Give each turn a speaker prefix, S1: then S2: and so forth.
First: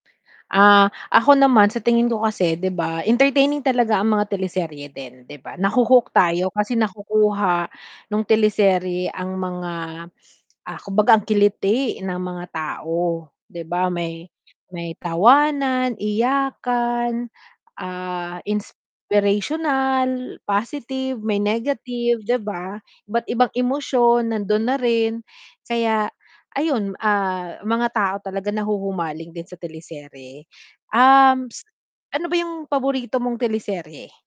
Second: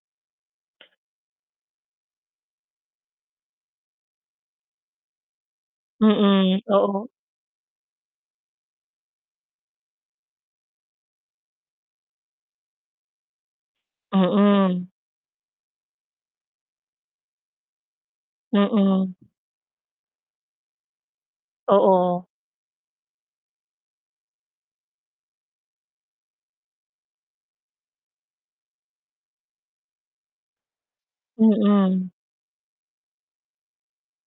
S1: Ah, ako naman sa tingin ko kasi, 'di ba, entertaining talaga ang mga teleserye din, 'di ba? Nahu-hook tayo
S2: Mm,
S1: kasi
S2: oo.
S1: nakukuha nung teleserye ang mga, ah, kumbaga ang kiliti ng mga tao, 'di ba, may
S2: Mm.
S1: may tawanan, iyakan, ah,
S2: Mm.
S1: inspirational, positive, may negative,
S2: Oo.
S1: 'di ba? Iba't ibang emosyon, nandun na rin kaya ayun, ah, mga tao talaga nahuhumaling din sa teleserye. Um, s
S2: Mm.
S1: ano ba yung paborito mong teleserye?